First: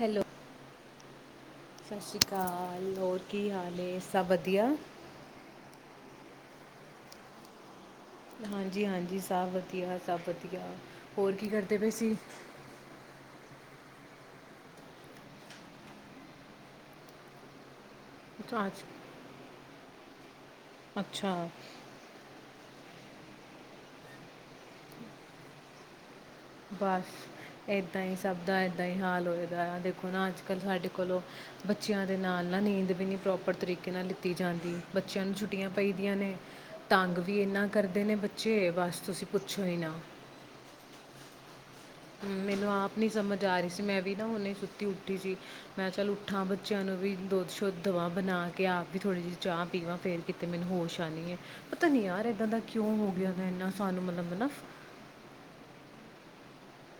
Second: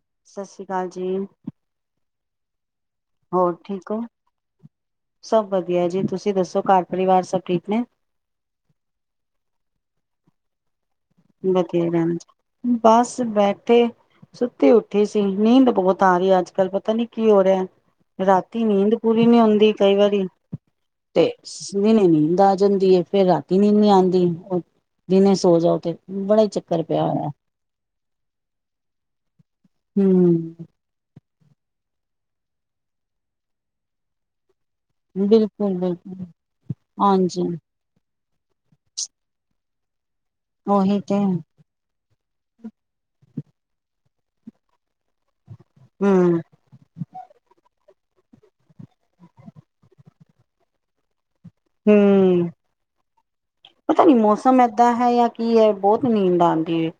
Hello ਸਤਿ ਸ੍ਰੀ ਅਕਾਲ ਜੀ। ਘਰ ਹੋਰ ਠੀਕ ਓ, ਸਭ ਵਧੀਆ ਜੀ ਤੁਸੀਂ ਤੁਸੀਂ ਦੱਸੋ ਘਰ ਪਰਿਵਾਰ ਸਭ ਠੀਕ ਨੇ। ਹਾਂਜੀ-ਹਾਂਜੀ ਸਭ ਵਧੀਆ, ਸਭ ਵਧੀਆ। ਹੋਰ ਕੀ ਕਰਦੇ ਪਏ ਬਥੇਰੇ ਸੀ ਬਸ ਬੈ ਤੇ ਸੁੱਤੀ ਉੱਠੀ ਸੀ ਨੀਂਦ ਬਹੁਤ ਆ ਰਹੀ ਹੈ, ਅੱਜ- ਕੱਲ ਪਤਾ ਨੀ ਕੀ ਹੋ ਰਿਹਾ। ਰਾਤੀ ਅੱਛਾ ਅੱਜ ਨੀਂਦ ਪੂਰੀ ਨੀ ਹੁੰਦੀ ਕਈ ਵਾਰੀ ਤੇਲ। ਤੇ ਅੱਛਾ ਸੋਹਣੀ ਨੀਂਦ ਆ ਜਾਂਦੀ ਹੈ। ਫੇਰ ਰਾਤੀ ਨੀਂਦ ਨੀ ਆਉਂਦੀ ਉਹ ਦਿਨੇ ਸੋ ਜਾਓ ਤੇ ਬੜਾ ਹੀ ਚੱਕਰ ਪਿਆ ਬਸ ਹੋਇਆ, ਏਦਾਂ ਹੀ ਸਭ ਦਾ ਏਦਾਂ ਹੀ ਹਾਲ ਹੋਏ। ਜ਼ਰਾ ਦੇਖੋ ਨਾ ਅੱਜ ਹੂੰ ਕੱਲ੍ਹ ਸਾਡੇ ਕੋਲੋਂ ਬੱਚਿਆਂ ਦੇ ਨਾਲ ਨਾ ਨੀਂਦ ਵੀ ਨਹੀਂ ਪ੍ਰੋਪਰ ਤਰੀਕੇ ਨਾਲ ਲਿੱਤੀ ਜਾਂਦੀ। ਬੱਚਿਆਂ ਨੂੰ ਛੁੱਟੀਆਂ ਬਿਲਕੁਲ ਪਈਦੀਆਂ ਬਿਲਕੁਲ। ਨੇ ਤੰਗ ਵੀ ਹਾਂਜੀ, ਇੰਨਾ ਕਰਦੇ ਨੇ ਬ ਜੇ ਬਸ ਤੁਸੀਂ ਪੁੱਛੋ ਹੀ ਨਾ ਉਹੀ ਤੇ ਮੈਨੂੰ ਆਪ ਨੀ ਸਮਝ ਆ ਰਹੀ ਸੀ ਮੈਂ ਵੀ ਨਾ ਹੁਣੇ ਸੁੱਤੀ ਉੱਠੀ ਸੀ। ਮੈਂ ਚੱਲ ਉੱਠਾਂ ਬੱਚਿਆਂ ਨੂੰ ਵੀ ਦੁੱਧ ਸ਼ੁੱਧ ਦਵਾ ਬਣਾ ਕੇ ਆਪ ਵੀ ਥੋੜ੍ਹੀ ਜਿਹੀ ਚਾਹ ਪੀਵਾਂ ਫਿਰ ਕਿਤੇ ਮੈਨੂੰ ਹੋਸ਼ ਆਣੀ ਐ। ਪਤਾ ਨੀ ਯਾਰ ਇੱਦਾਂ ਹੂੰ। ਦਾ ਕਿਉਂ ਹੋ ਗਿਆ ਇੰਨਾ ਪਤਾ ਸਾਨੂੰ ਨੀ ਮਤਲਬ ਨਾ ਮੌਸਮ ਏਦਾਂ ਹੈ ਜਾਂ ਕੀ ਹੈ ਬਹੁਤ ਨੀਂਦ ਆਂਦੀ ਐ।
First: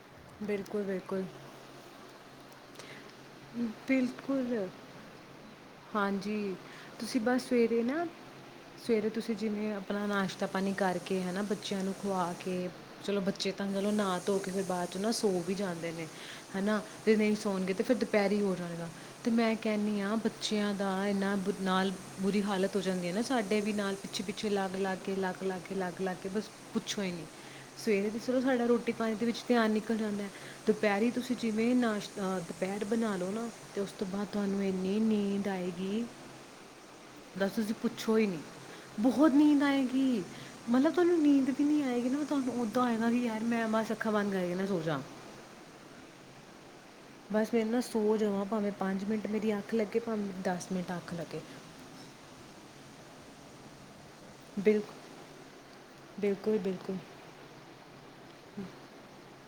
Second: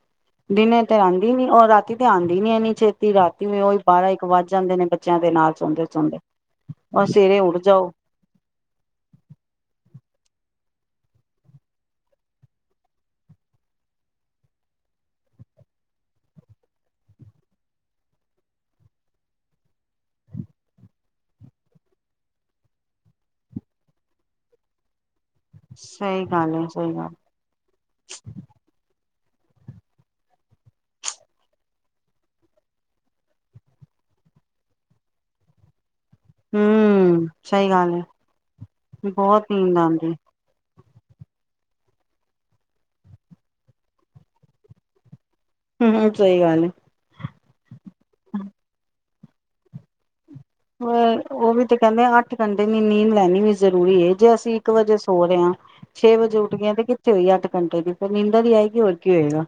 ਦਿਨੇ ਬਿਲਕੁਲ ਤੇ ਬਿਲਕੁਲ ਆਂਦੀ ਨੀ ਉਹ ਰਾਤੀ ਤੇ ਆਂਦੀ ਨੀ ਇੰਨੀ ਚਿਰ ਤੇ ਰਾਤੀ ਨੂੰ ਉਹੀ ਬਾਰਾਂ ਇੱਕ ਵੱਜ ਬਿਲਕੁਲ ਜਾਂਦੇ ਨੇ ਬੱਚਿਆਂ ਦੇ ਨਾਲ ਸੌਂਦੇ ਸੌਂਦੇ ਹਾਂਜੀ ਤੁਸੀਂ ਸਵੇਰੇ ਬਸ ਉੱਠ ਜਾਓ। ਨਾ ਸਵੇਰੇ ਤੁਸੀਂ ਜਿਵੇਂ ਆਪਣਾ ਨਾਸ਼ਤਾ ਪਾਣੀ ਕਰਕੇ ਹੈ ਨਾ ਬੱਚਿਆਂ ਨੂੰ ਖੁਆ ਕੇ ਚਲੋ ਬੱਚੇ ਤਾਂ ਚਲੋ ਨਾ ਧੋ ਕੇ ਫਿਰ ਬਾਅਦ 'ਚ ਨਾ ਸੌ ਵੀ ਜਾਂਦੇ ਨੇ ਹਨਾ ਜੇ ਨਹੀਂ ਸੌਣਗੇ ਤਾਂ ਫਿਰ ਪੈਰੀ ਹੀ ਹੋ ਜਾਵੇਗਾ ਅਤੇ ਮੈਂ ਕਹਿੰਦੀ ਹਾਂ ਬੱਚਿਆਂ ਦਾ ਇੰਨਾਂ ਬੁ ਨਾਲ ਬੁਰੀ ਹਾਲਤ ਹੋ ਜਾਂਦੀ ਹੈ ਨਾ ਸਾਡੇ ਵੀ ਨਾਲ ਪਿੱਛੇ- ਪਿੱਛੇ ਲੱਗ ਲੱਗ ਕੇ ਅਲੱਗ ਲਾ ਕੇ ਲੱਗ ਲੱਗ ਸਹੀ ਕੇ ਬਸ ਗੱਲ ਹੈ ਸਹੀ ਪੁੱਛੋ ਗੱਲ ਹੀ ਨੀ ਸਵੇਰੇ ਤੇ ਚਲੋ ਸਾਡਾ ਰੋਟੀ ਪਾਣੀ ਦੇ ਵਿੱਚ ਧਿਆਨ ਨਿਕਲ ਜਾਂਦਾ ਦੁਪਹਿਰੀ ਤੁਸੀਂ ਜਿਵੇਂ ਨਾਸ਼ਤਾ ਦੁਪਹਿਰ ਦੁੱਧ ਬਣਾ ਲਓ ਨਾ ਤੇ ਉਸ ਤੋਂ ਬਾਅਦ ਤੁਹਾਨੂੰ ਇੰਨੀ ਨੀਂਦ ਆਏਗੀ। ਹੂੰ ਬੱਸ, ਸਹੀ ਤੁਸੀਂ ਗੱਲ ਹੈ ਪੁੱਛੋ ਹੀ ਨਹੀਂ ਬਹੁਤ ਨੀਂਦ ਆਏਗੀ। ਮਤਲਬ ਤੁਹਾਨੂੰ ਨੀਂਦ ਵੀ ਨਹੀਂ ਆਏਗੀ ਨਾ ਮੈਂ ਤੁਹਾਨੂੰ ਉਦਾਂ ਹੋਏਗਾ ਯਾਰ ਮੈਂ ਬਸ ਅੱਖਾਂ ਬੰਦ ਕਰਕੇ ਨਾ ਸੋ ਜਾਂ। ਹੂੰ ਸਹੀ ਗੱਲ ਹੈ। ਬਸ ਮੈਂ ਨਾ ਸੋ ਜਾਵਾਂ ਭਾਵੇਂ ਪੰਜ ਮਿੰਟ ਮੇਰੀ ਅੱਖ ਲੱਗੇ ਭਾਵੇਂ ਦਸ ਮਿੰਟ ਅੱਖ ਲੱਗੇ ਉਹ ਵੀ ਤੇ ਕਹਿੰਦੇ ਅੱਠ ਘੰਟੇ ਦੀ ਨੀਂਦ ਲੈਣੀ ਵੀ ਜ਼ਰੂਰੀ ਹੈ। ਜੇ ਅਸੀਂ ਇੱਕ ਵਜੇ ਬਿਲਕੁਲ ਸੋ ਰਹੇ ਹਾਂ ਛੇ ਵਜੇ ਉੱਠ ਬਿਲਕੁਲ ਗਏ ਤੇ ਬਿਲਕੁਲ ਕਿੱਥੇ ਹੋਈਏ ਅੱਠ ਘੰਟੇ ਦੀ ਫਿਰ ਨੀਂਦਾ ਨੀ ਆਏਗੀ ਹੋਰ ਕੀ ਹੋਏਗਾ।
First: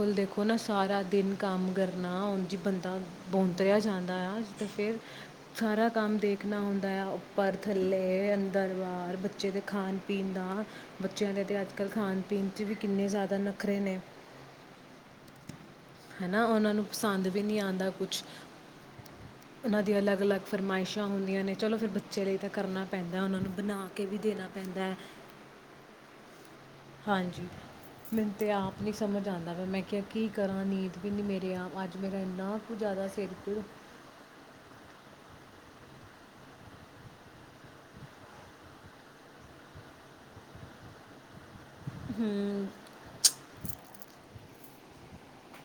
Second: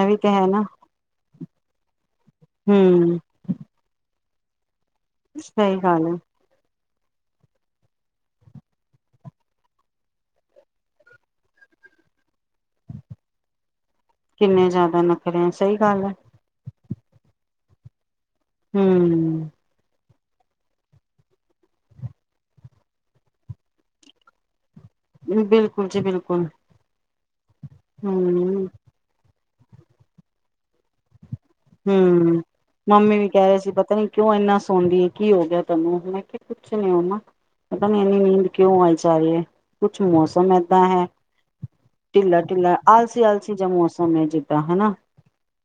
ਇਹ ਵੀ ਤੇ ਦੇਖੋ ਹੈ ਨਾ ਸਾਰਾ ਦਿਨ ਕੰਮ ਕਰਨਾ ਉਂਝ ਹੀ ਬੰਦਾ ਹੂੰ ਬੋਂਤਰਿਆ ਜਾਂਦਾ ਆ। ਅਤੇ ਫਿਰ ਸਹੀ ਸਾਰਾ ਗੱਲ ਹੈ ਕੰਮ ਦੇਖਣਾ ਹੁੰਦਾ। ਦਾ ਉੱਪਰ ਥੱਲੇ ਅੰਦਰ ਬਾਹਰ ਬੱਚੇ ਦੇ ਖਾਣ ਪੀਣ ਦਾ ਬੱਚਿਆਂ ਦੇ ਤਾਂ ਅੱਜ ਕੱਲ੍ਹ ਖਾਣ ਪੀਣ 'ਚ ਵੀ ਕਿੰਨੇ ਜ਼ਿਆਦਾ ਨਖਰੇ ਨੇ ਕਿੰਨੇ ਜ਼ਿਆਦਾ ਨਖਰੇ ਆ ਇ ਹੈਨਾ ਉਹਨਾਂ ਨੂੰ ਪਸੰਦ ਵੀ ਨਹੀਂ ਆ ਦਾ ਕੁਛ, ਹੂ ਅਲੱਗ ਫਰਮਾਇਸ਼ਾਂ ਹੁੰਦੀਆਂ ਨੇ ਚਲੋ ਫਿਰ ਬੱਚੇ ਲਈ ਤਾਂ ਕਰਨਾ ਪੈਂਦਾ ਉਹਨਾਂ ਨੂੰ ਬਣਾ ਕੇ ਵੀ ਦੇਣਾ ਪੈਂਦਾ ਐ। ਬਿਲਕੁਲ ਜੀ ਬਿਲਕੁਲ, ਹਾਂਜੀ, ਮੈਨੂੰ ਤੇ ਹੂੰ ਆਪ ਨੀ ਸਮਝ ਆਂਦੀ - ਨਾਲੇ ਮੈਂ ਕਿਹਾ ਕੀ ਕਰਾਂ ਨੀਂਦ ਵੀ ਨੀ ਮੇ ਹੂ ਮੰਮੀ ਵੀ ਕਹਿ ਰਹੇ ਪੀੜ ਸੀ ਪਤਾ ਨੀ ਕਿਉਂ ਇੰਨਾ ਸੋਂਦੀ ਐ, ਕੀ ਹੋ ਹੋ ਗਿਆ ਤੈਨੂੰ ਮੈਂ ਕਿਹਾ ਕੁਛ ਨੀ ਮੰਮਾ ਪਤਾ ਨੀ ਇੰਨੀ ਨੀਂਦ ਕਿਉਂ ਆਈ ਜਾ ਰਹੀ ਹੈ ਕੁਛ ਮੌਸਮ ਏਦਾਂ ਹੈ। ਢਿੱਲਾ ਹੂੰ ਢਿੱਲਾ ਆਲਸੀ ਆਲਸੀ ਜਾ ਮੌਸਮ ਐ ਜੋ, ਤਾ ਹੈਨਾ,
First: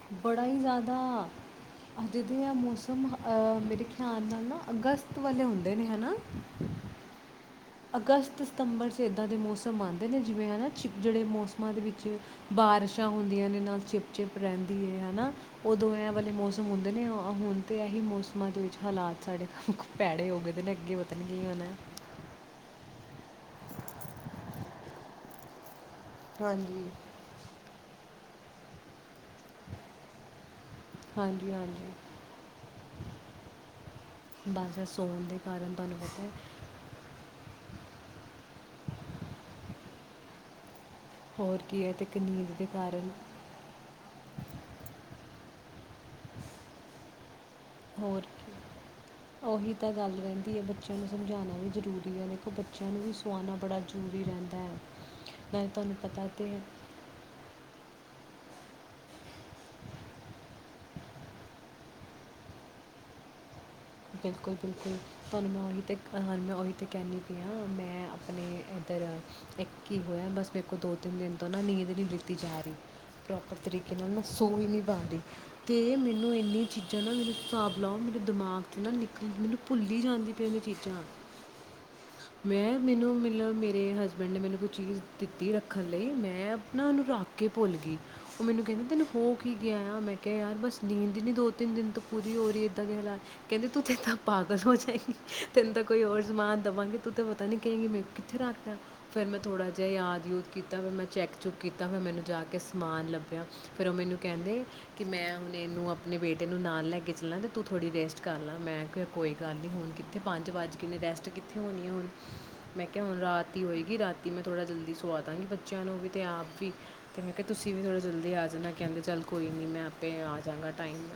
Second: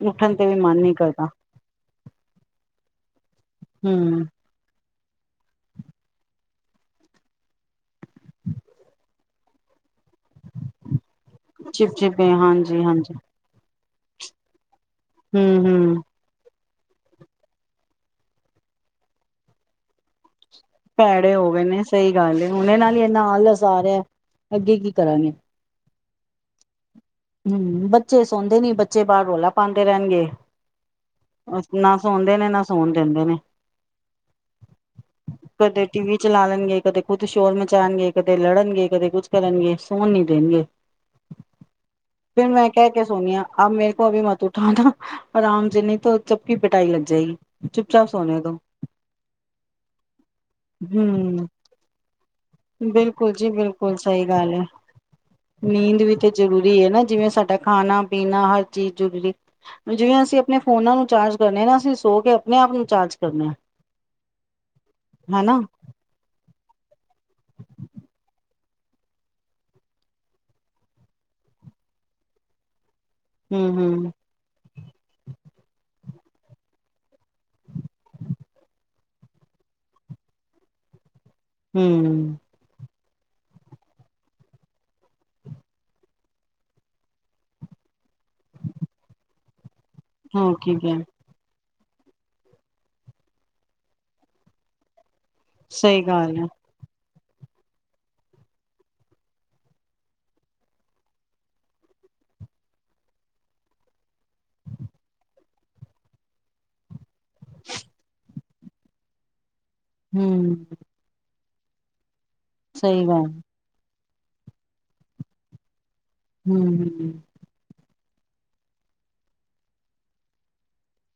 ਉੱਠਣ ਬੜਾ ਤੇ, ਹੀ ਮਨ ਨੀ ਜ਼ਿਆਦਾ ਕਰਦਾ ਅੱਜ ਦੇ ਐ ਮੌਸਮ ਹ ਐ ਮੇਰੇ ਖਿਆਲ ਹੂੰ ਨਾਲ ਨਾ ਅਗਸਤ ਔ ਵਾਲੇ ਹੁੰਦੇ ਨੇ ਹਨਾ। ਅਗਸਤ ਸਤੰਬਰ 'ਚ ਇੱਦਾਂ ਦੇ ਮੌਸਮ ਆ ਦੇ ਨੇ ਜਿਵੇਂ ਹੈਨਾ ਚਿਪ, ਜਿਹੜੇ ਮੌਸਮਾਂ ਦੇ ਵਿੱਚ ਚਿਪਚਿਪੇ ਹਾਂਜੀ ਬਾਰਿਸ਼ਾਂ ਹਾਂਜੀ ਹੁੰਦੀਆਂ ਨੇ ਨਾਲ ਚਿਪ ਚਿਪ ਰਹਿਣ, ਵੀ ਹੈਨਾ ਹੂੰ ਉਦੋ ਹੂੰ ਏ ਵਾਲੇ ਮੌਸ ਹੁੰਦੇ ਨੇ ਹੁਣ ਤੇ ਇਹੀ ਮੌਸਮਾਂ ਦੇ ਵਿੱਚ ਹਾਲਾਤ ਸਾਡੇ ਪੈੜੇ ਹੋ ਗਏ ਨੇ, ਦੇ ਅੱਗੇ ਪਤਾ ਨਹੀਂ ਭੈੜੇ ਕੀ ਹੋ ਗਏ ਹੋਣਾ ਹੈ। ਨੇ ਸਹੀ ਗੱਲ ਏ ਉਹਨ ਨਾਲ, ਬਈ ਐ ਨਾਲ ਏ ਸਾਰੇ, ਅੱਗੇ ਕੀ ਕਰਾਂਗੇ। ਹਾਂਜੀ, ਜੀ ਹੂ ਬੱਚੇ ਸੌਦੇ ਨੀ ਬੱਚੇ ਬਾਹਰ ਰੌਲਾ ਪਾਦੇ ਰਹਿਣਗੇ। ਹਾਂਜੀ ਹਾਂਜੀ ਨਾ ਸੋਦੇ ਨੇ ਨਾ ਸੋਣ ਦਿੰਦੇ ਨੇ ਬਸ ਇਹ ਸੌਣ ਦੇ ਕਾਰਨ ਕਦੇ ਤੁਹਾਨੂੰ ਟੀ ਵੀ ਪਤਾ ਹੈ ਚਲਾ ਲੈਣਗੇ ਕਦੇ ਖੁਦ ਸ਼ੋਰ ਚਲਾਣਗੇ ਕਦੇ ਲੜਨਗੇ ਕਦੇ ਕੁਝ ਕਰਨਗੇ ਸੋਣ ਨੀ ਦੇਣਗੇ। ਹੋਰ ਕੀ ਹੈ ਅਤੇ ਫਿਰ ਨੀਂਦ ਦੇ ਮੈਂ ਕਹਿ ਕੇ ਕਾਰਨ ਸੋਨੀ ਆ, ਅਬ ਮੇਰੇ ਕੋ ਅਬੀ ਮਤ ਉਠਾ ਦੋ, ਆਰਾਮ ਜਿੰਨੀ, ਫਿਰ ਸਬਕੀ ਪਿਟਾਈ ਲੱਜਏਗੀ। ਹੋਰ ਕੀ ਉਹੀ ਤਾਂ ਗੱਲ ਰਹਿੰਦੀ ਹੈ, ਬੱਚਿਆਂ ਨੂੰ ਹੂੰ, ਸਮਝਾਉਣਾ ਵੀ ਜ਼ਰੂਰੀ ਐ ਦੇਖੋ ਬੱਚਿਆਂ ਨੂੰ ਵੀ ਬਿਲਕੁਲ ਜੀ ਸੁਆਉਣਾ ਬੜਾ ਬਿਲਕੁਲ ਜ਼ਰੂਰੀ ਸਹੀ ਗੱਲ ਰਹਿੰਦਾ ਐ। ਹੈ, ਨਾਲੇ ਤੁਹਾਨੂੰ ਨੀਂਦ ਵੀ ਪਤਾ ਤੇ ਹੈ ਜ਼ਰੂਰੀ ਐ ਜਿਵੇਂ ਸਾਡਾ ਨਾ, ਖਾਣਾ-ਪੀਣਾ ਹਰ ਚੀਜ਼ ਜ਼ਰੂਰੀ ਜਿਵੇਂ ਅਸੀਂ ਆਪਣੇ, ਫੋਨਾ ਨੂੰ ਚਾਰਜ ਕਰਨੇ ਨਾ ਅਸੀਂ ਸੋ ਕੇ ਆਪਣੇ ਆਪ ਨੂੰ ਚਾਰਜ ਕਰਨੇ ਆ। ਬਿਲਕੁਲ ਬਿਲਕੁਲ ਤੁਹਾਨੂੰ ਮੈਂ ਉਹੀ 'ਤੇ ਹ ਮੈਂ ਉਹੀ 'ਤੇ ਕਹਿੰਨੀ ਆ, ਹਾਂ ਮੈਂ ਆਪਣੇ ਇੱਧਰ ਇੱਕ ਹੀ ਹੋਇਆ ਬਸ ਮੇਰੇ ਕੋਲ ਦੋ ਤਿੰਨ ਦਿਨ ਤੋਂ ਨਾ ਨੀਂਦ ਨਹੀਂ ਬਤੀ ਜਾ ਰਹੀ ਪ੍ਰੋਪਰ ਤਰੀਕੇ ਨਾਲ ਹੂੰ-ਹੂੰ, ਮ ਸੋਚ ਨਿਭ ਰਹੀ ਤੇ ਮੈਨੂੰ ਨ ਇੰਨੀਆਂ ਚੀਜ਼ਾਂ ਨਾ ਮੇਰੇ ਹਿਸਾਬ ਲਓ ਮੇਰੇ ਦਿਮਾਗ ਨਾ ਨਿਕਲ ਮੈਨੂੰ ਭੁੱਲ ਹੀ ਜਾਂਦੀ ਪਈ ਉਹ ਚੀਜ਼ਾਂ ਨਾਲ ਹਮ ਮੈਨੂੰ ਮਤਲਬ ਮੇਰੇ ਹਸਬੈਂਡ ਨੇ ਮੈਨੂੰ ਕੋਈ ਚੀਜ਼ ਦਿੱਤੀ ਰੱਖਣ ਲਈ ਮੈਂ ਆਪ ਨਾ ਉਹਨੂੰ ਰੱਖ ਕੇ ਭੁੱਲ ਗਈ ਉਹ ਮੈਨੂੰ ਕਹਿੰਦਾ ਤੈਨੂੰ ਹੋ ਕੀ ਆਇਆ ਮੈਂ ਕਿਹਾ ਹੋਰ ਯਾਰ ਕੀ ਬਸ ਕਿਆ। ਨੀਂਦ ਨੀ ਦੋ ਤਿੰਨ ਦਿਨ ਤੋਂ ਪੂਰੀ ਹੋ ਰਹੀ ਇਏਦਾਂ ਕਿ ਹਾਲਾਤ ਕਹਿੰਦੇ ਤੂੰਥੇ ਤਾਂਾਂ ਪਾਗਲ ਹੋ ਜਾਏਗੀ ਤੈਨੂੰ ਤਾਂ ਸਹੀ ਕੋਈ ਹੋਰ ਗੱਲ ਐ, ਸਮਾਨ ਦੇਵਾਂਗੇ ਤੂੰ ਤਾਂ ਪਤਾ ਨਹੀਂੀ ਕਹਿੰਗੀ ਮੈਂ ਕਿੱਥੇ ਰੱਖ ਰਿ ਫਿਰ ਮੈਂ ਥੋੜ੍ਹਾ ਜਿਹਾ ਯਾਦ ਯੂਦ ਕੀਤਾ ਫਿਰ ਮੈਂ ਚੈੱਕ ਚੁੱਕ ਕੀਤਾ ਫਿਰ ਮੈਨੂੰ ਜਾ ਕੇ ਸਮਾਨ ਲੱਭਿਆ ਫਿਰ ਉਹ ਮੈਨੂੰ ਕਹਿੰਦੇ ਕਿ ਮੈਂ ਹੁਣ ਇਹਨੂੰ ਆਪਣੇ ਬੇਟੇ ਨੂੰ ਨਾਲ ਲੈ ਕੇ ਤੂੰ ੋੜੀ ਰੇਟ ਗੱਲ ਆ ਮੈਂ ਕਿਹਾ ਕੋਈ ਗੱਲ ਨਹੀਂ ਹੁਣ ਕਿੱਥੇ ਪੰਜ ਹੂੰ, ਵੱਜ ਕੇ ਨੇ ਰੈਸਟ ਕੀਤਾ ਕੀਤੀ ਉੱਥੇ ਹੋਣੇ ਹੋਣ ਮੈਂ ਕਿਹਾ ਸਹੀ ਹੁਣ ਗੱਲ, ਰਾਤੀ ਹੋਏਗੀ ਰਾਤੀ ਤੇ ਮੈਂ ਥੋੜਾ ਜਲਦੀ ਸਵਾ ਦਾਂਗੀ ਬੱਚਿਆਂ ਨੂੰ ਵੀ ਹੂੰ-ਹੂੰ। [unintelligible] ਜਲਦੀ ਆ ਜਾਣਾ ਕਹਿੰਦੇ ਚੱਲ ਕੋਈ ਨਹੀਂ ਮੈਂ ਆਪੇ ਆ ਜਾਂਾਂਗਾ ਟਾਈਮ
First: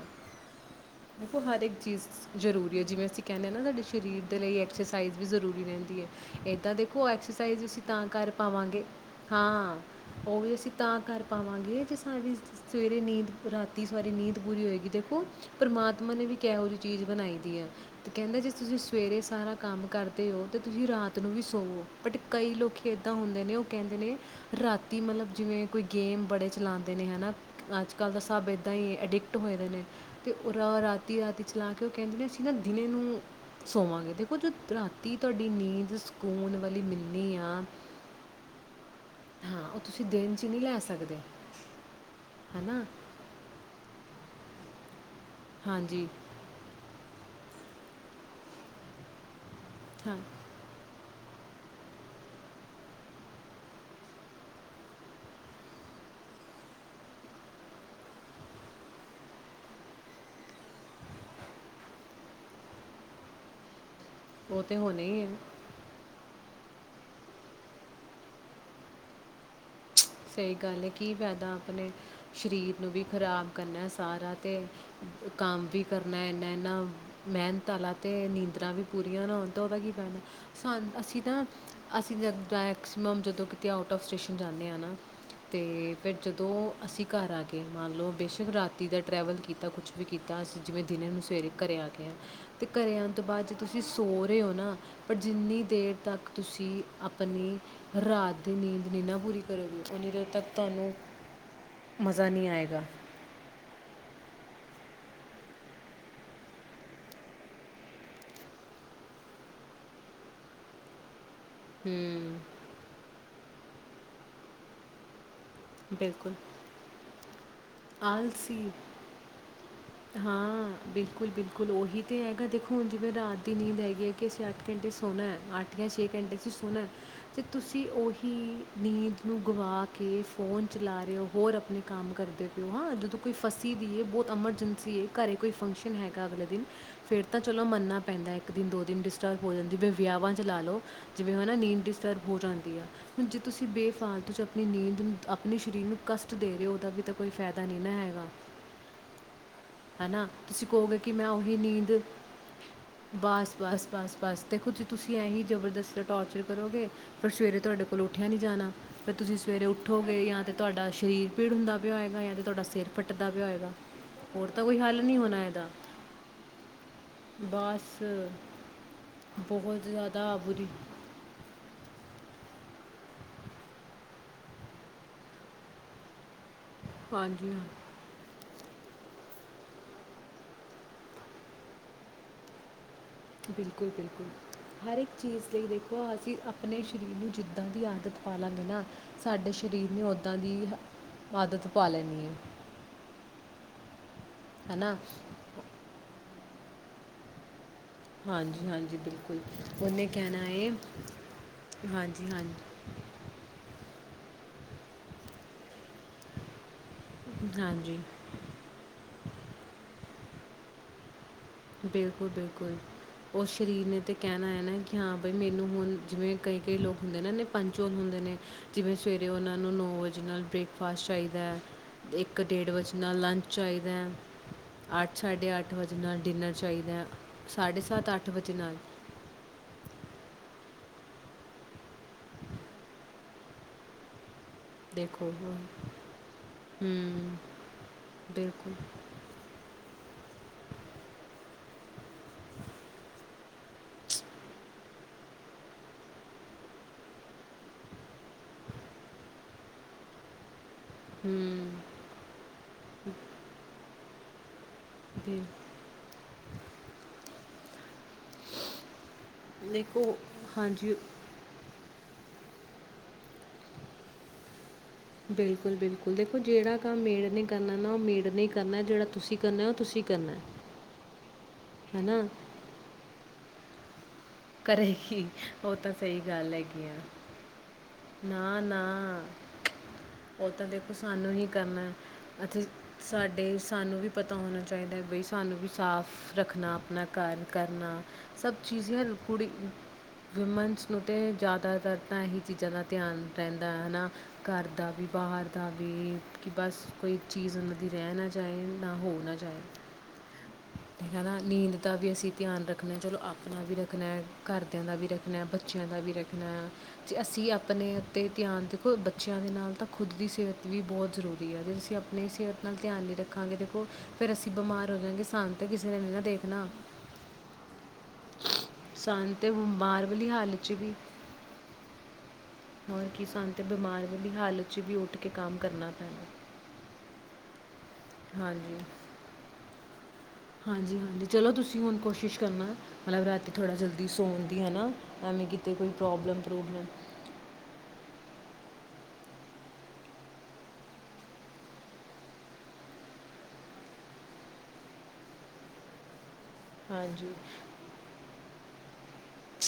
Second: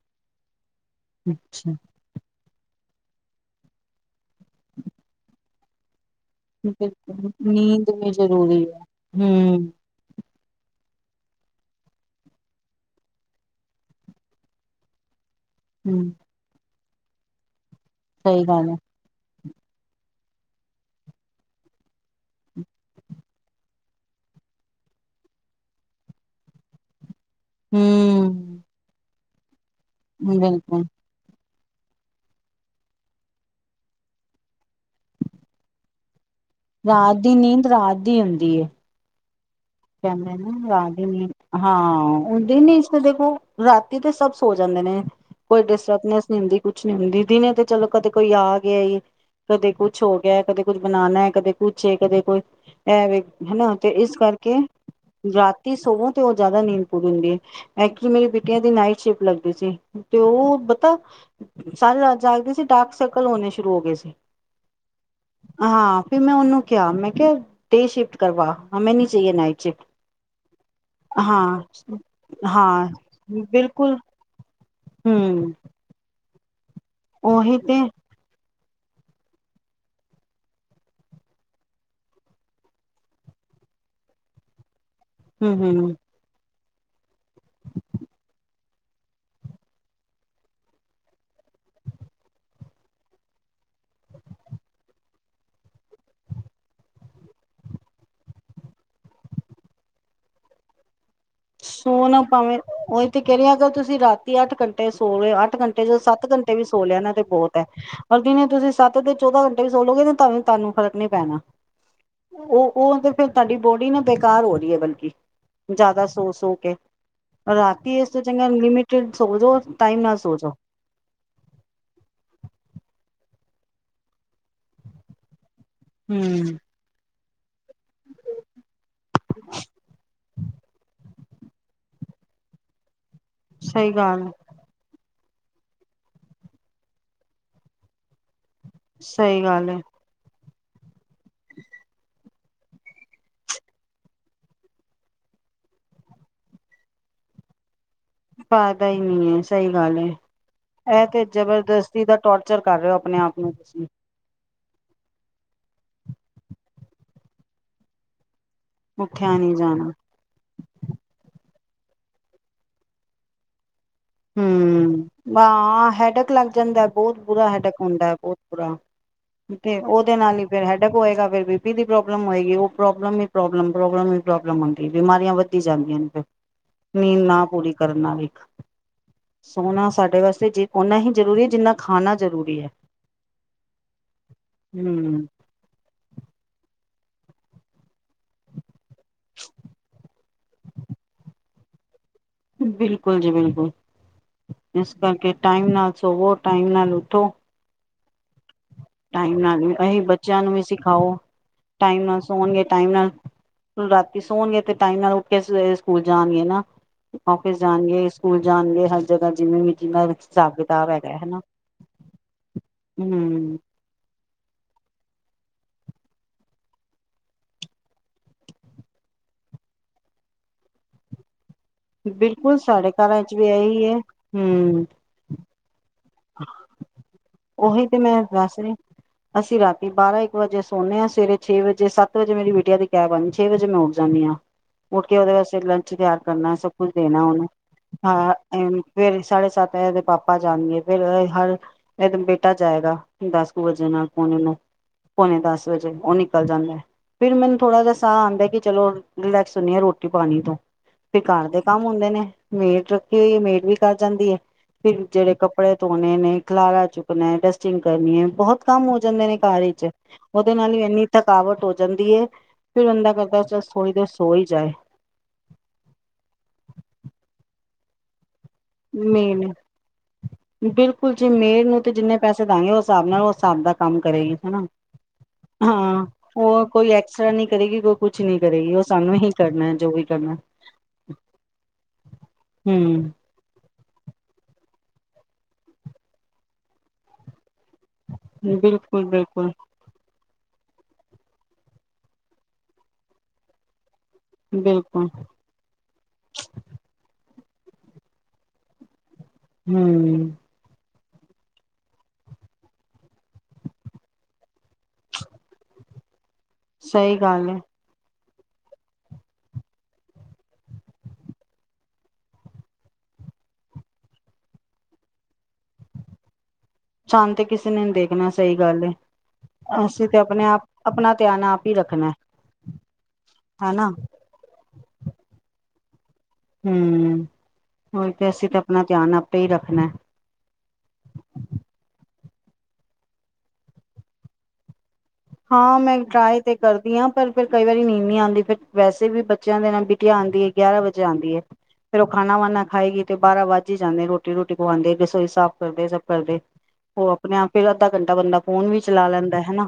ਦੇਖੋ ਹਰ ਅੱਛਾ ਇੱਕ ਚੀਜ਼ ਜ਼ਰੂਰੀ ਹੈ ਜਿਵੇਂ ਅਸੀਂ ਕਹਿੰਦੇ ਹਾਂ ਨਾ ਸਾਡੇ ਸਰੀਰ ਦੇ ਲਈ ਐਕਸਰਸਾਈਜ਼ ਵੀ ਜ਼ਰੂਰੀ ਰਹਿੰਦੀ ਹੈ ਇਹ ਤਾਂ ਦੇਖੋ ਬਿਲਕੁਲ ਐਕਸਰਸਾਈਜ਼ ਅਸੀਂ ਨੀਂਦ ਤਾਂ ਵੀ ਕਰ ਜ਼ਰੂਰੀ ਹੈ। ਪਾਵਾਂਗੇ ਹਾਂ ਹੂੰ, ਉਹ ਵੀ ਅਸੀਂ ਤਾਂ ਕਰ ਪਾਵਾਂਗੇ ਜੇ ਸਾਰੀ ਸਵੇਰੇ ਨੀਂਦ ਰਾਤੀ ਸਾਰੀ ਨੀਂਦ ਪੂਰੀ ਹੋਏਗੀ ਦੇਖੋ ਪਰਮਾਤਮਾ ਨੇ ਵੀ ਉਹਰੀ ਚੀਜ਼ ਬਣਾਈ ਦੀ ਹੈ ਤੇ ਕਹਿੰਦੇ ਸਹੀ ਜੇ ਗੱਲ ਹੈ। ਤੁਸੀਂ ਸਵੇਰੇ ਸਾਰਾ ਕੰਮ ਕਰਦੇ ਹੋ ਅਤੇ ਤੁਸੀਂ ਰਾਤ ਨੂੰ ਵੀ ਸੋਵੋ ਬਟ ਕਈ ਲੋਕ ਇੱਦਾਂ ਹੁੰਦੇ ਨੇ ਉਹ ਕਹਿੰਦੇ ਨੇ ਰਾਤੀ ਮਤਲਬ ਜਿਵੇਂ ਕੋਈ ਗੇਮ ਬੜੇ ਚਲਾਉਂਦੇ ਨੇ ਹੈ ਨਾ ਅੱਜ ਕੱਲ੍ਹ ਤਾਂ ਸਭ ਹੂੰ, ਇੱਦਾਂ ਹੀ ਅਡਿਕਟ ਪਟ ਹੋਏ ਨੇ ਅਤੇ ਉਹਦਾ ਬਿਲਕੁਲ ਰਾਤੀ ਰਾਤੀ ਚਲਾ ਕੇ ਉਹ ਕਹਿੰਦੇ ਨੇ ਅਸੀਂ ਨਾ ਦਿਨੇ ਨੂੰ ਸੋਵਾਂਗੇ ਦੇਖੋ ਜੋ ਰਾਤੀ ਤੁਹਾਡੀ ਨੀਂਦ ਸਕੂਨ ਵਾਲੀ ਰਾਤ ਦੀ ਮਿਲਣੀ ਆ ਨੀਂਦ ਰਾਤ ਦੀ ਹੁੰਦੀ ਹਾਂ ਉਹ ਤੁਸੀਂ ਕਹਿੰਦੇ ਦਿਨ 'ਚ ਨਹੀਂ ਨਾ ਲੈ ਰਾਤ ਸਕਦੇ ਨ ਹਾਂ ਹਦੇ ਨੀ ਹਨਾ ਇਸ ਤੇ ਦੇਖੋ ਰਾਤੀ ਤੇ ਸਭ ਸੋ ਜਾਂਦੇ ਨੇ ਕੋਈ ਹਾਂਜੀ ਡਿਸਟਰਬਨੈਸ ਨਹੀਂ ਹੁੰਦੀ ਕੁਛ ਨੀ ਹੁੰਦੀ ਦੀ ਨੇ ਚਲੋ ਕਦੇ ਕੋਈ ਆ ਗਿਆ ਕਦੇ ਕੁੱਛ ਹਾਂ ਹੋ ਗਿਆ ਕਦੇ ਕੁੱਛ ਬਣਾਉਣਾ ਕਦੇ ਕੁਛੇ ਕਦੇ ਕੋਈ ਐਵੇ ਹਨਾ ਤੇ ਇਸ ਕਰਕੇ ਕੇ ਰਾਤੀ ਸਵੋ ਤੇ ਉਹ ਜ਼ਿਆਦਾ ਨੀਂਦ ਪੂੂਰ ਹੁੰਦੀ ਹੈ ਐਕਚੁਲੀ ਮੇਰੀ ਬੇਟੀਆਂ ਦੀ ਨਾਈਟ ਸ਼ਿਫਟ ਲੱਗਦੀ ਸੀ, ਤੇ ਉਹ ਪਤਾ ਸਾਰੇ ਰਾ ਜਾਗਦੇ ਸੀ ਡਾਰਕ ਸਰਕਲ ਹੋਣੇ ਸ਼ੁਰੂ ਹੋ ਗਏ ਸੀ ਉਹ ਤੇ ਹੋਣਾ ਹੀ ਹੈ ਹਾਂ ਫਿਰ ਮੈਂ ਉਹਨੂੰ ਕਿਆ ਮੈਂ ਕਿਆ ਤੇੇ ਸ਼ਿਫਟ ਕਰਵਾ ਹੈਂ ਨ ਡੇ ਨਾਈਟ ਚ ਸਹੀ ਗੱਲ ਹੈ, ਕੀ ਫਾਇਦਾ ਆਪਣੇ ਸਰੀਰ ਹਾਂ ਨੂੰ ਵੀ ਖ਼ਰਾਬ ਕਰਨਾ ਬਿਲਕੁਲ ਸਾਰਾ ਤੇ ਹਮ ਕੰਮ ਵੀ ਕਰਨਾ ਹਨਾ ਮਿਹਨਤਾ ਤੇ ਨੀਂਦਰਾਂ ਵੀ ਪੂਰੀਆਂ ਨਾ ਹੁੰਣ ਤਾਂ ਉਹਦਾ ਕੀ ਪੈਣਾ ਸਾਨ ਅਸੀਂ ਨਾ ਅਸੀਂ ਜ ਮੈਕਸੀਮਮ ਜਦੋਂ ਕਿਤੇ ਆਊਟ ਔਫ ਸਟੇਸ਼ਨ ਜਾਂਦੇ ਹਾਂ ਨਾ ਹਮ ਤੇ ਹਮ ਫਿਰ ਜਦੋਂ ਅਸੀਂ ਘਰ ਆ ਗਏ ਮੰਨ ਲਓ ਬੇਸ਼ੱਕ ਰਾਤੀ ਦਾ ਟਰੈਵਲ ਕੀਤਾ ਕੁਛ ਵੀ ਕੀਤਾ ਅਸੀਂ ਜਿਵੇਂ ਦਿਨ ਨੂੰ ਸਵੇਰੇ ਘਰ ਆ ਗਏ ਹਾਂ ਅਤੇ ਘਰ ਆਉਣ ਤੋਂ ਬਾਅਦ ਜੇ ਤੁਸੀਂ ਸੋ ਰਹੇ ਹੋ ਨਾ ਪਰ ਜਿੰਨੀ ਦੇਰ ਤੱਕ ਤੁਸੀਂ ਆਪਣੀ ਰਾਤ ਦੀ ਨੀਂਦ ਨਹੀਂ ਨਾ ਪੂਰੀ ਕਰੋ ਦਿਓ ਉਹ ਦੇ ਤੱਕ ਤੁਹਾਨੂੰ ਸੋ ਨਾ ਮਜ਼ਾ ਨਹੀਂ ਪਾਵੇਂ ਆਏਗਾ ਉਹੀ ਤੇ ਕਹਿ ਰਹੀ ਅਗਰ ਤੁਸੀਂ ਰਾਤ ਅੱਠ ਘੰਟੇ ਸੋ ਅੱਠ ਘੰਟੇ, ਚ ਸੱਤ ਘੰਟੇ, ਵੀ ਸੋ ਲਿਆ ਨਾ ਤੇ ਬਹੁਤ ਹੈ। ਪਰ ਦਿਨੇ ਤੁਸੀਂ ਸੱਤ ਤੇ ਚੌਦਾਂ ਘੰਟੇ ਵੀ ਸੋਲੋਗੇ ਤੇ ਤਾਂ ਤੁਹਾਨੂੰ ਫ਼ਰਕ ਨੀ ਪੈਣਾ ਹੂੰ ਉਹ ਉਹ ਤੇ ਫੇਰ ਤੁਹਾਡੀ ਬੋਡੀ ਨੂੰ ਬੇਕਾਰ ਹੋ ਰਹੀ ਹੈ। ਬਲਕਿ ਜ਼ਿਆਦਾ ਬਿਲਕੁਲ ਸੋ ਕੇ ਰਾਤੀ ਇਸ ਤੋਂ ਚੰਗਾ ਆਲਸੀ ਲਿਮਿਟਡ ਸੋ ਜੋ ਟਾਈਮ ਨਾਲ ਸੋ ਜੋ ਹਾਂ। ਬਿਲਕੁਲ, ਬਿਲਕੁਲ ਉਹੀ ਤੇ ਹੈਗਾ ਦੇਖੋ ਹੁਣ ਜਿਵੇਂ ਰਾਦ ਦੀ ਨੀਂਦ ਹੈਗੀ ਹੈ, ਕਿ ਅਸੀਂ ਅੱਠ ਘੰਟੇ ਸੋਣਾ ਹੈ ਅੱਠ ਅੱਠ ਛੇ ਘੰਟੇ 'ਚ ਹਮ ਸੋਣਾ ਤੇ ਤੁਸੀਂ ਉਹੀ ਨੀਂਦ ਨੂੰ ਗਵਾ ਕੇ, ਲਲਾ ਰਹੇ ਹੋ, ਹੋਰ ਆਪਣੇ ਕੰਮ ਕਰਦੇ ਪਏ ਹੋ ਹਾਂ ਜਦੋਂ ਕੋਈ ਫਸੀ ਦੀ ਸਹੀ ਹੈ। ਗੱਲ ਬਹੁਤ ਐਮਰਜੈਂਸੀ ਹੈ। ਘਰੇ ਕੋਈ ਫੰਕਸ਼ਨ ਹੈਗਾ ਅਗਲੇ ਦਿਨ ਫੇਰ ਤਾਂ ਚਲੋ ਮੰਨਨਾ ਪੈਂਦਾ ਹੈ ਇੱਕ ਦਿਨ ਦੋ ਦਿਨ ਡਿਸਟਰਬ ਸਹੀ ਹੋ ਗੱਲ ਜਾਂਦੀ ਹੈ ਵਿਆਹਾਂ ਜ ਲ ਲਓ ਜਿਵੇਂ, ਹਨ ਨਾ ਨੀਂਦ ਡਿਸਟਰਬ ਹੋ ਜਾਂਦੀ ਆ, ਹੁਣ ਜੇ ਤੁਸੀਂ ਬੇਫਾਲਤੂ 'ਚ ਆਪਣੀ ਨੀਂਦ ਆਪਣੇ ਸਰੀਰ ਨੂੰ ਕਸ਼ਟ ਦੇ ਰਹੇ ਉਹਦਾ ਵੀ ਤਾਂ ਕੋਈ ਫਾਇਦਾ ਨਹੀਂ ਨਾ ਹੈਗਾ [unintelligible] ਨਹੀ ਐ ਸਹੀ। [unintelligible] ਹਨਾ ਤੁਸੀਂ ਕਹੋਗੇ ਇਹ ਕਿ ਤੇ ਮੈਂ ਉਹੀ ਨੀਂਦ ਜਬਰਦਸਤੀ ਦਾ ਟੋਰਚਰ ਕਰ ਰਹੇ ਹੋ ਆਪਣੇ ਆਪ ਨੂੰ। ਬਸ ਬਸ ਬਸ ਦੇਖੋ ਜੀ ਤੁਸੀਂ ਇਹੀ ਜਬਰਦਸਤ ਟੋਰਚਰ ਕਰੋਗੇ, ਫਿਰ ਸਵੇਰੇ ਤੁਹਾਡੇ ਕੋਲ ਉੱਠਿਆ ਨੀ ਜਾਣਾ ਫਿਰ ਤੁਸੀਂ ਉੱਠਿਆ ਨਹੀਂ ਸਵੇਰੇ ਜਾਣਾ ਉੱਠੋਗੇ ਯਾਂ ਤੇ ਤੁਹਾਡਾ ਸਰੀਰ ਪੀੜ ਹੁੰਦਾ। ਵੀ ਹੋਏਗਾ ਜਾਂ ਤੇ ਤੁਹਾਡਾ ਸਿਰ ਫੱਟਦਾ ਵੀ ਹੋਏਗਾ। ਹੋਰ ਤਾਂ ਕੋਈ ਹੱਲ ਨਹੀਂ ਹੂੰ ਹੋਣਾ ਇਹਦਾ ਹਾਂ ਹੈਡਕ ਲੱਗ ਜਾਂਦਾ ਬਹੁਤ। ਪੂਰਾ ਹੈਡਕ ਬਸ ਹੁੰਦਾ ਬਹੁਤ ਬੁਰਾ, ਤੇ ਬਹੁਤ ਉਹਦੇ ਜ਼ਿਆਦਾ ਨਾਲ ਹੀ ਫੇਰ ਬੁਰੀ ਹੈਡਕ ਹੋਏਗਾ ਫਿਰ ਬੀ ਪੀ ਦੀ ਪ੍ਰੋਬਲਮ ਪਈ ਓ ਪ੍ਰੋਬਲਮ ਹੀ ਪ੍ਰੋਬਲਮ, ਪ੍ਰੌਬਲਮ ਹੀ ਪ੍ਰੌਬਲਮ ਹੁੰਦੀ ਬਿਮਾਰੀਆਂ ਵੱਧਦੀ ਜਾਂਦੀਆਂ ਨੇ ਫੇਰ। ਨੀਂਦ ਨਾ ਹਾਂਜੀ ਪੂਰੀ ਹਾਂ ਕਰਨ ਨਾਲ ਵੇਖ। ਸੋਨਾ ਸਾਡੇ ਵਾਸਤੇ ਜੇ ਓਨਾ ਹੀ ਜ਼ਰੂਰੀ ਜਿੰਨਾ ਖਾਣਾ ਜ਼ਰੂਰੀ ਹੈ। ਬਿਲਕੁਲ-ਬਿਲਕੁਲ ਹਰ ਇੱਕ ਹਮ ਚੀਜ਼ ਲਈ ਦੇਖੋ ਅਸੀਂ ਆਪਣੇ ਸ਼ਰੀਰ ਨੂੰ ਜਿੱਦਾਂ ਦੀ ਆਦਤ ਪਾਲਾਂਗੇ ਨਾ, ਸਾਡੇ ਸਰੀਰ ਨੂੰ ਉ ਦਾ ਦੀ ਆਦਤ ਪਾ ਲੈਣੀ ਐ। ਬਿਲਕੁਲ ਜੀ ਬਿਲਕੁਲ, ਇਸ ਹਨਾ ਕਰਕੇ ਟਾਈਮ ਨਾਲ ਸੋਵੋ। ਟਾਈਮ ਨਾਲ ਉੱਠੋ। ਹਾਂਜੀ ਹਾਂਜੀ ਟਾਈਮ ਬਿਲਕੁਲ ਨਾਲ ਵੀ ਅਸੀ ਉਹਨੇ ਕਹਿਣਾ ਬੱਚਿਆਂ ਨੂੰ ਵੀ ਹੈ ਸਿਖਾਓ ਟਾਈਮ ਨਾਲ ਹਾਂਜੀ ਸੋਣਗੇ ਹਾਂਜੀ ਟਾਈਮ ਨਾਲ ਸੋਣਗੇ ਤੇ ਟਾਈਮ ਨਾਲ ਉੱਠ ਕੇ ਸਕੂਲ ਜਾਣਗੇ ਨਾ। ਓਫਿਸ ਹਾਂਜੀ ਜਾਣਗੇ, ਸਕੂਲ ਜਾਣਗੇ। ਜਗ੍ਹਾ ਜਿਵੇਂ ਵੀ ਜਿਨਾਂ ਦਾ ਹਿਸਾਬ ਕਿਤਾਬ ਹੈਗਾ ਹਨਾ। ਬਿਲਕੁਲ-ਬਿਲਕੁਲ ਬਿਲਕੁਲ ਉਹ ਹਮ ਸਰੀਰ ਨੇ ਤੇ ਕਹਿਣਾ ਹੈ ਨਾ ਕਿ ਹਾਂ ਬਈ ਮੈਨੂੰ ਹੁਣ ਜਿਵੇਂ ਕਈ-ਕਈ ਲੋਕ ਹੁੰਦੇ ਨੇ ਨਾ ਪੰਕਚੁਅਲ ਹੁੰਦੇ ਨੇ, ਜਿਵੇਂ ਸਵੇਰੇ ਉਹਨਾਂ ਨੂੰ ਨੌ ਵਜੇ ਨਾਲ ਬ੍ਰੇਕਫਾਸਟ ਚਾਹੀਦਾ ਬਿਲਕੁਲ ਇੱਕ-ਡੇੜ ਸਾਡੇ ਵਜੇ ਨਾਲ ਘਰਾਂ ਚ ਲੰਚ ਵੀ ਇਹੀ ਹੈ ਚਾਹੀਦਾ, ਹਮ ਅੱਠ ਸਾਡੇ ਅੱਠ ਵਜੇ ਨਾਲ ਡਿਨਰ ਚਾਹੀਦਾ ਹੈ ਸਾਢੇ ਉਹੀ ਤੇ ਸੱਤ ਮੈਂ ਅੱਠ ਵਜੇ ਵੈਸੇ, ਨਾਲ ਅਸੀਂ ਰਾਤੀ ਬਾਰਾਂ-ਇੱਕ ਵਜੇ ਸੋਨੇ ਆ ਸਵੇਰੇ ਛੇ ਵਜੇ ਸੱਤ ਵਜੇ ਮੇਰੀ ਬਿਟਿਆ ਦੀ ਕੈਬ ਆਂਦੀ ਛੇ ਵਜੇ ਮੈਂ ਉੱਠ ਜਾਂਨੀ ਆ। ਉੱਠ ਕੇ ਦੇਖੋ ਉਹਦੇ ਵਾਸਤੇ ਹੁਣ- ਲੰਚ ਤਿਆਰ ਕਰਨਾ ਸਭ ਕੁਛ ਦੇਣਾ ਹੂੰ ਉਹਨੂੰ, ਹਾਂ ਬਿਲਕੁਲ ਐਂਵੇ ਫੇਰ ਸਾਢੇ ਸੱਤ ਪਾਪਾ ਜਾਣਗੇ। ਫਿਰ ਹਰ ਫਿਰ ਬੇਟਾ ਜਾਏਗਾ ਦਸ ਕੁ ਵਜੇ ਨਾਲ, ਪੌਣੇ ਨੂੰ ਪੌਣੇ ਦਸ ਵਜੇ ਉਹ ਨਿਕਲ ਜਾਂਦਾ। ਫਿਰ ਮੈਨੂੰ ਥੋੜਾ ਜਾ ਸਾਹ ਆਂਦਾ ਕਿ ਚਲੋ ਰਿਲੈਕਸ ਹੁੰਨੀ ਆ ਰੋਟੀ ਪਾਣੀ ਤੋਂ। ਫਿਰ ਘਰ ਦੇ ਕੰਮ ਹੁੰਦੇ ਨੇ, ਮੇਡ ਰੱਖੀ ਹੋਈ ਹੈ ਮੇਡ ਵੀ ਕਰ ਜਾਂਦੀ ਐ। ਫਿਰ ਜਿਹੜੇ ਬਿਲ ਕਪ ਨੇ ਖਲਾਰਾ ਚੁੱਕਣਾ, ਡਸਟਿੰਗ ਕਰਨੀ ਹੈ ਬਹੁਤ ਕੰਮ ਹੋ ਜਾਂਦੇ ਨੇ ਘਰ ਚ ਦੇਖੋ ਉਹਦੇ ਨਾਲ ਹੀ ਹਾਂਜੀ ਇੰਨੀ ਥਕਾਵਟ ਹੋ। ਜਾਂਦੀ ਏ, ਫਿਰ ਇੰਦਾ ਕਰਦਾ ਚਲ ਥੋੜ੍ਹੀ ਦੇਰ ਸੋ ਹੀ ਜਾਏ। ਬਿਲਕੁਲ-ਬਿਲਕੁਲ ਦੇਖੋ ਜਿਹੜਾ ਕੰਮ ਮੇਡ ਨੇ ਕਰਨਾ ਨਾ ਉਹ ਮੇਡ ਨੇ ਹੀ ਕਰਨਾ ਜਿਹੜਾ ਤੁਸੀਂ ਮੈਂ ਕਰਨਾ ਉਹ ਤੁਸੀਂ ਕਰਨਾ ਹੈ ਬਿਲਕੁਲ ਜੀ ਮੇਡ ਨੂੰ ਤੇ ਹੈ ਜਿੰਨੇ ਨਾ ਪੈਸੇ ਦਾਂਗੇ ਉਹ ਹਿਸਾਬ ਨਾਲ ਉਹ ਹਿਸਾਬ ਦਾ ਕੰਮ ਕਰੇਗੀ ਹਨਾ ਕਰੇਗੀ ਉਹ ਤਾਂ ਹਾਂ ਸਹੀ ਗੱਲ ਉਹ ਹੈਗੀ ਕੋਈ ਆ। ਐਕਸਟਰਾ ਨਹੀਂ ਕਰੇਗੀ ਕੋਈ ਕੁਛ ਨਹੀਂ ਨਾ- ਕਰੇਗੀ ਨਾ ਉਹ ਸਾਨੂੰ ਹੀ ਕਰਨਾ ਜੋ ਵੀ ਕਰਨਾ ਉਹ ਤਾਂ ਦੇਖੋ ਸਾਨੂੰ ਹੀ ਕਰਨਾ ਹੈ। ਅਸੀ ਹੂੰ ਸਾਡੇ ਸਾਨੂੰ ਵੀ ਪਤਾ ਹੋਣਾ ਚਾਹੀਦਾ ਬਈ ਸਾਨੂੰ ਵੀ ਸਾਫ਼ ਰੱਖਣਾ ਆਪਣਾ ਘਰ ਕਰਨਾ। ਸਭ ਚੀਜ਼ ਬਿਲਕੁਲ ਕੁੜੀ ਬਿਲਕੁਲ ਵਿਮਨਸ ਨੂੰ ਤੇ ਜ਼ਿਆਦਾਤਰ ਤਾਂ ਇਹੀ ਚੀਜ਼ਾਂ ਦਾ ਧਿਆਨ ਰਹਿੰਦਾ ਹੈ ਹਨਾ। ਘਰ ਦਾ ਬਿਲਕੁਲ ਵੀ ਬਾਹਰ ਦਾ ਵੀ, ਕਿ ਬਸ ਕੋਈ ਚੀਜ਼ ਉਹਨਾਂ ਦੀ ਰਹਿ ਨਾ ਜਾਏ। ਨਾ ਹੋ ਨਾ ਜਾਏ ਹਮ। ਹੈ ਨਾ ਨੀਂਦ ਦਾ ਵੀ ਅਸੀਂ ਧਿਆਨ ਰੱਖਣਾ ਹੈ। ਚਲੋ ਆਪਣਾ ਵੀ ਰੱਖ ਰਖਨਾ। ਐ ਘਰਦਿਆਂ ਦਾ ਵੀ ਰਖਣਾ ਏ ਬੱਚਿਆਂ ਵੀ ਰੱਖ ਹੈ, ਸਹੀ ਜੇ ਗੱਲ ਅਸੀਂ ਹੈ। ਆਪਣੇ ਧਿਆਨ ਦੇਖੋ ਬੱਚਿਆਂ ਦੇ ਨਾਲ ਤਾਂ ਖੁਦ ਦੀ ਸਿਹਤ ਵੀ ਬਹੁਤ ਜ਼ਰੂਰੀ ਹੈ। ਜੇ ਅਸੀਂ ਆਪਣੀ ਸਿਹਤ ਨਾਲ ਧਿਆਨ ਨਹੀਂ ਰੱਖਾਂਗੇ ਦੇਖੋ, ਫਿਰ ਅਸੀਂ ਬਿਮਾਰ ਹੋ ਜਾਵਗੇ ਸਾਨੂੰ ਤਾਂ ਕਿਸੇ ਨੇ ਨਹੀਂ ਨਾ ਦੇਖਣਾ। ਸਾਨੂੰ ਤੇ ਕਿਸੇ ਨੇ ਨੀ ਦੇਖਣਾ ਸਹੀ ਗੱਲ ਸਾਨੂੰ ਤਾਂ ਬਿਮਾਰ ਅਸੀਂ ਤੇ ਵਾਲੀ ਆਪਣੇ ਆਪ, ਹਾਲਤ 'ਚ ਵੀ ਆਪਣਾ ਧਿਆਨ ਆਪ ਹੀ ਰੱਖਣਾ ਹੈ। ਬਲਕਿ ਸਾਨੂੰ ਤੇ ਬਿਮਾਰ ਵਾਲੀ ਹਾਲਤ 'ਚ ਵੀ ਉੱਠ ਕੇ ਕੰਮ ਕਰਨਾ ਹਮ। ਹਾਂਜੀ-ਹਾਂਜੀ। ਹਾਂਜੀ ਚਲੋ ਤੁਸੀਂ ਹੁਣ ਕੋਸ਼ਿਸ਼ ਕਰਨਾ। ਮਤਲਬ ਰਾਤੀ ਥੋੜ੍ਹਾ ਜਲਦੀ ਸੌਣ ਦੀ ਹਨਾ ਹਾਂ ਮੈਂ ਡਰਾਏ ਤੇ ਕਰਦੀ ਹਾਂ ਪਰ ਫਿਰ ਕਈ ਵਾਰੀ ਨੀਂਦ ਨ ਆਉਂਦੀ ਫਿਰ ਵੈਸੇ ਵੀ ਬੱਚਿਆਂ ਦੇ ਨਾਲ ਕਿੱਥੇ ਆਂਦੀ ਹੈ, ਗਿਆਰਾਂ ਵਜੇ ਆਉਂਦੀ ਹੈ, ਫੇਰ ਉਹ ਖਾਣਾ ਵੀ ਖਾਏਗੀ ਤੇ ਬਾਰਾਂ ਵੱਜ ਹੀ ਜਾਂਦੇ ਰੋਟੀ ਰੋਟੀ ਖਵਾਉਂਦੇ ਰਸੋਈ ਸਾਫ਼ ਕਰਦੇ ਸਭ ਕਰਦੇ। ਉਹ ਹਾਂਜੀ ਆਪਣੇ- ਆਪ ਫਿਰ ਅੱਧਾ ਘੰਟਾ ਬੰਦਾ ਫੋਨ ਵੀ ਚਲਾ ਲੈਂਦਾ ਹੈ ਹਨ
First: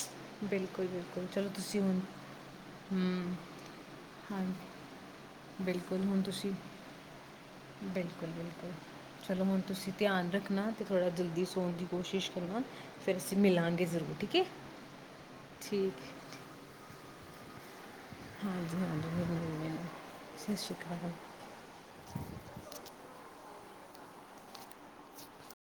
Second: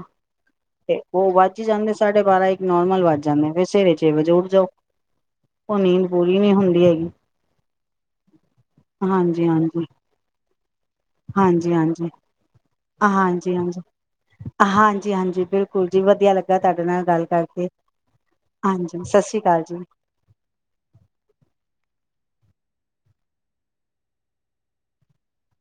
ਬਿਲਕੁਲ-ਬਿਲਕੁਲ ਚਲੋ ਤੁਸੀਂ ਹੁਣ, ਸਾਢੇ ਬਾਰਾਂ ਇੱਕ ਨੋਰਮਲ ਵੱਜ ਹਮ, ਜਾਂਦੇ ਫਿਰ ਸਵੇਰੇ ਛੇ ਵਜੇ ਉੱਠ ਜਾਓ। ਹਾਂਜੀ ਉਹ ਬਿਲਕੁਲ ਨੀਂਦ ਹੁਣ ਪੂਰੀ ਤੁਸੀਂ ਨੀ ਹੁੰਦੀ ਹੈਗੀ ਬਿਲਕੁਲ-ਬਿਲਕੁਲ ਚਲੋ ਹਾਂਜੀ ਹੁਣ ਹਾਂਜੀ। ਤੁਸੀਂ ਧਿਆਨ ਰੱਖਣਾ। ਥੋੜਾ ਜਲਦੀ ਸੌਣ ਹਾਂਜੀ ਦੀ ਹਾਂਜੀ ਕੋਸ਼ਿਸ਼ ਕਰਨਾ ਫੇਰ ਅਸੀਂ ਮਿਲਾਂਗੇ ਜ਼ਰੂਰ ਠੀਕ ਹੈ। ਜੀ ਹਾਂਜੀ ਬਿਲਕੁਲ ਜੀ ਵਧੀਆ ਲੱਗਾ ਤੁਹਾਡੇ ਨਾਲੱ ਗੱਲ ਕਰ ਕਰਕੇ ਹਾਂਜੀ ਸਤਿ ਸ਼੍ਰੀ ਅਕਾਲ ਜੀ ਹੂੰ-ਹੂੰ-ਹੂੰ, ਸਤਿ ਸ਼੍ਰੀ ਅਕਾਲ।